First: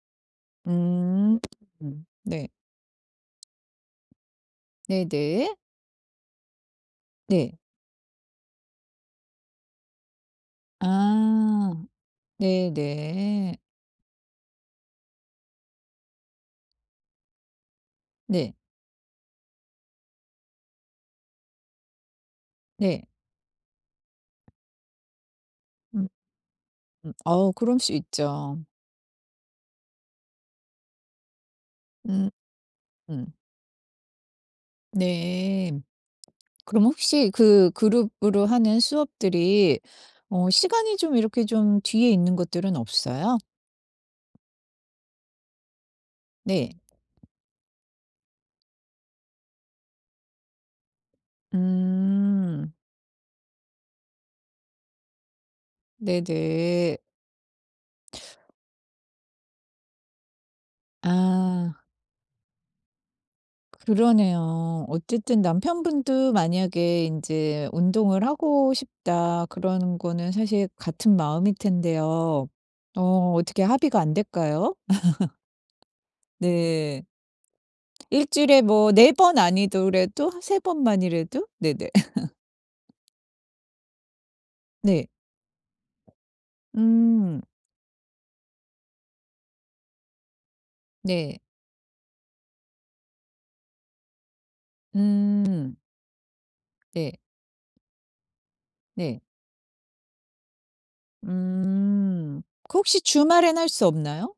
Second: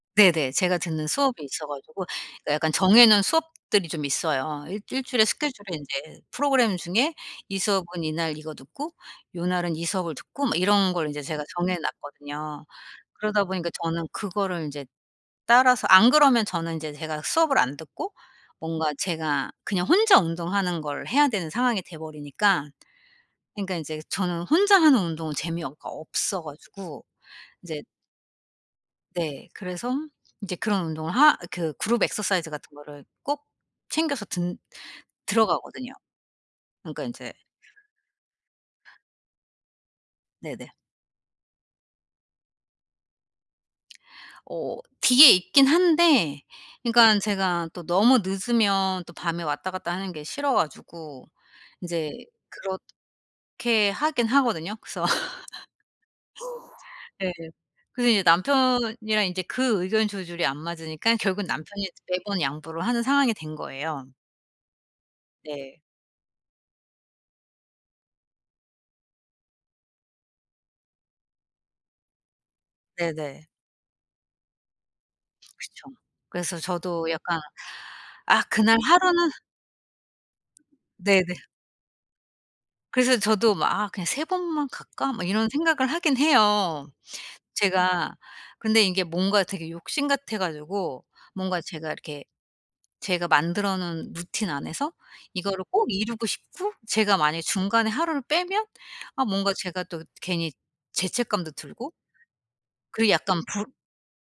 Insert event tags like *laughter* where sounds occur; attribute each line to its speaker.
Speaker 1: 네네. 제가 듣는
Speaker 2: 음
Speaker 1: 수업이 있어 가지고.
Speaker 2: 네.
Speaker 1: 그니까 약간 정해 놓은 수업들이 좀 있어요. 1 1 주일에
Speaker 2: 네네.
Speaker 1: 스케줄에 인제 프로그램 중에
Speaker 2: 네.
Speaker 1: 이 수업은 이날 이거 듣고 요날은 이 수업을 듣고 막 이런 걸 이제 제가
Speaker 2: 아
Speaker 1: 정해 놨거든요. 그러다
Speaker 2: 네네.
Speaker 1: 보니까 저는 그거를 인제 따라서 안 그러면 저는 인제 제가 수업을 안 듣고
Speaker 2: 네.
Speaker 1: 뭔가 제가 그냥 혼자 운동하는 걸 해야 되는 상황이 돼 버리니까.
Speaker 2: 네.
Speaker 1: 그니까 인제 저는 혼자 하는 운동은 재미어 가
Speaker 2: 음.
Speaker 1: 없어 가지고
Speaker 2: 음. 어우 그럴
Speaker 1: 인제
Speaker 2: 수 있죠.
Speaker 1: 네. 그래서 인제 그런 운동을 하 그 Group
Speaker 2: 음
Speaker 1: exercise 같은 거를
Speaker 2: 음.
Speaker 1: 꼭 챙겨서 든
Speaker 2: 네.
Speaker 1: 들어가거든요.
Speaker 2: 그럼
Speaker 1: 그러니까
Speaker 2: 혹시
Speaker 1: 인제
Speaker 2: 그 그룹으로 하는 수업들이 어
Speaker 1: 네네.
Speaker 2: 시간이 좀 이렇게 좀 뒤에 있는 것들은 없어요?
Speaker 1: 어 뒤에 있긴 한데
Speaker 2: 네.
Speaker 1: 그니깐 제가 또 너무 늦으면 또 밤에 왔다갔다하는 게 싫어 가지고 이제
Speaker 2: 음.
Speaker 1: 그렇게 하긴 하거든요. 그래서
Speaker 2: 네네.
Speaker 1: *laughs* 네. 그래서 이제 남편이랑 인제 그 의견 조절이 안 맞으니깐 결국
Speaker 2: 아.
Speaker 1: 남편이 매번 양보를 하는 상황이 된 거예요.
Speaker 2: 그러네요. 어쨌든
Speaker 1: 네.
Speaker 2: 남편 분도 만약에 인제 '운동을 하고 싶다.' 그런 거는 사실 같은 마음일 텐데요. 어
Speaker 1: 네네.
Speaker 2: 어떻게 합의가 안 될까요? *laughs*
Speaker 1: 그쵸. 그래서
Speaker 2: 네.
Speaker 1: 저도 약간
Speaker 2: 1
Speaker 1: '아
Speaker 2: 주일에
Speaker 1: 그날
Speaker 2: 뭐 4
Speaker 1: 하루는'
Speaker 2: 번 아니더라도 한 3 번
Speaker 1: 네네.
Speaker 2: 만이라도. 네네. *laughs*
Speaker 1: 그래서 저도 막 '아 그냥 3 번만
Speaker 2: 네.
Speaker 1: 갈까?' 막 이런 생각을 하긴 해요
Speaker 2: 음.
Speaker 1: 제가. 근데 이게 뭔가 되게 욕심 같아 가지고
Speaker 2: 네.
Speaker 1: 뭔가 제가 이렇게 제가 만들어 놓은 루틴 안에서 이거를
Speaker 2: 음.
Speaker 1: 꼭 이루고 싶고
Speaker 2: 네.
Speaker 1: 제가 만약에 중간에 하루를 빼면
Speaker 2: 네.
Speaker 1: 아 뭔가 제가 또 괜히 죄책감도 들고
Speaker 2: 음. 그 혹시
Speaker 1: 그 약간
Speaker 2: 주말에는 할
Speaker 1: 불
Speaker 2: 수 없나요?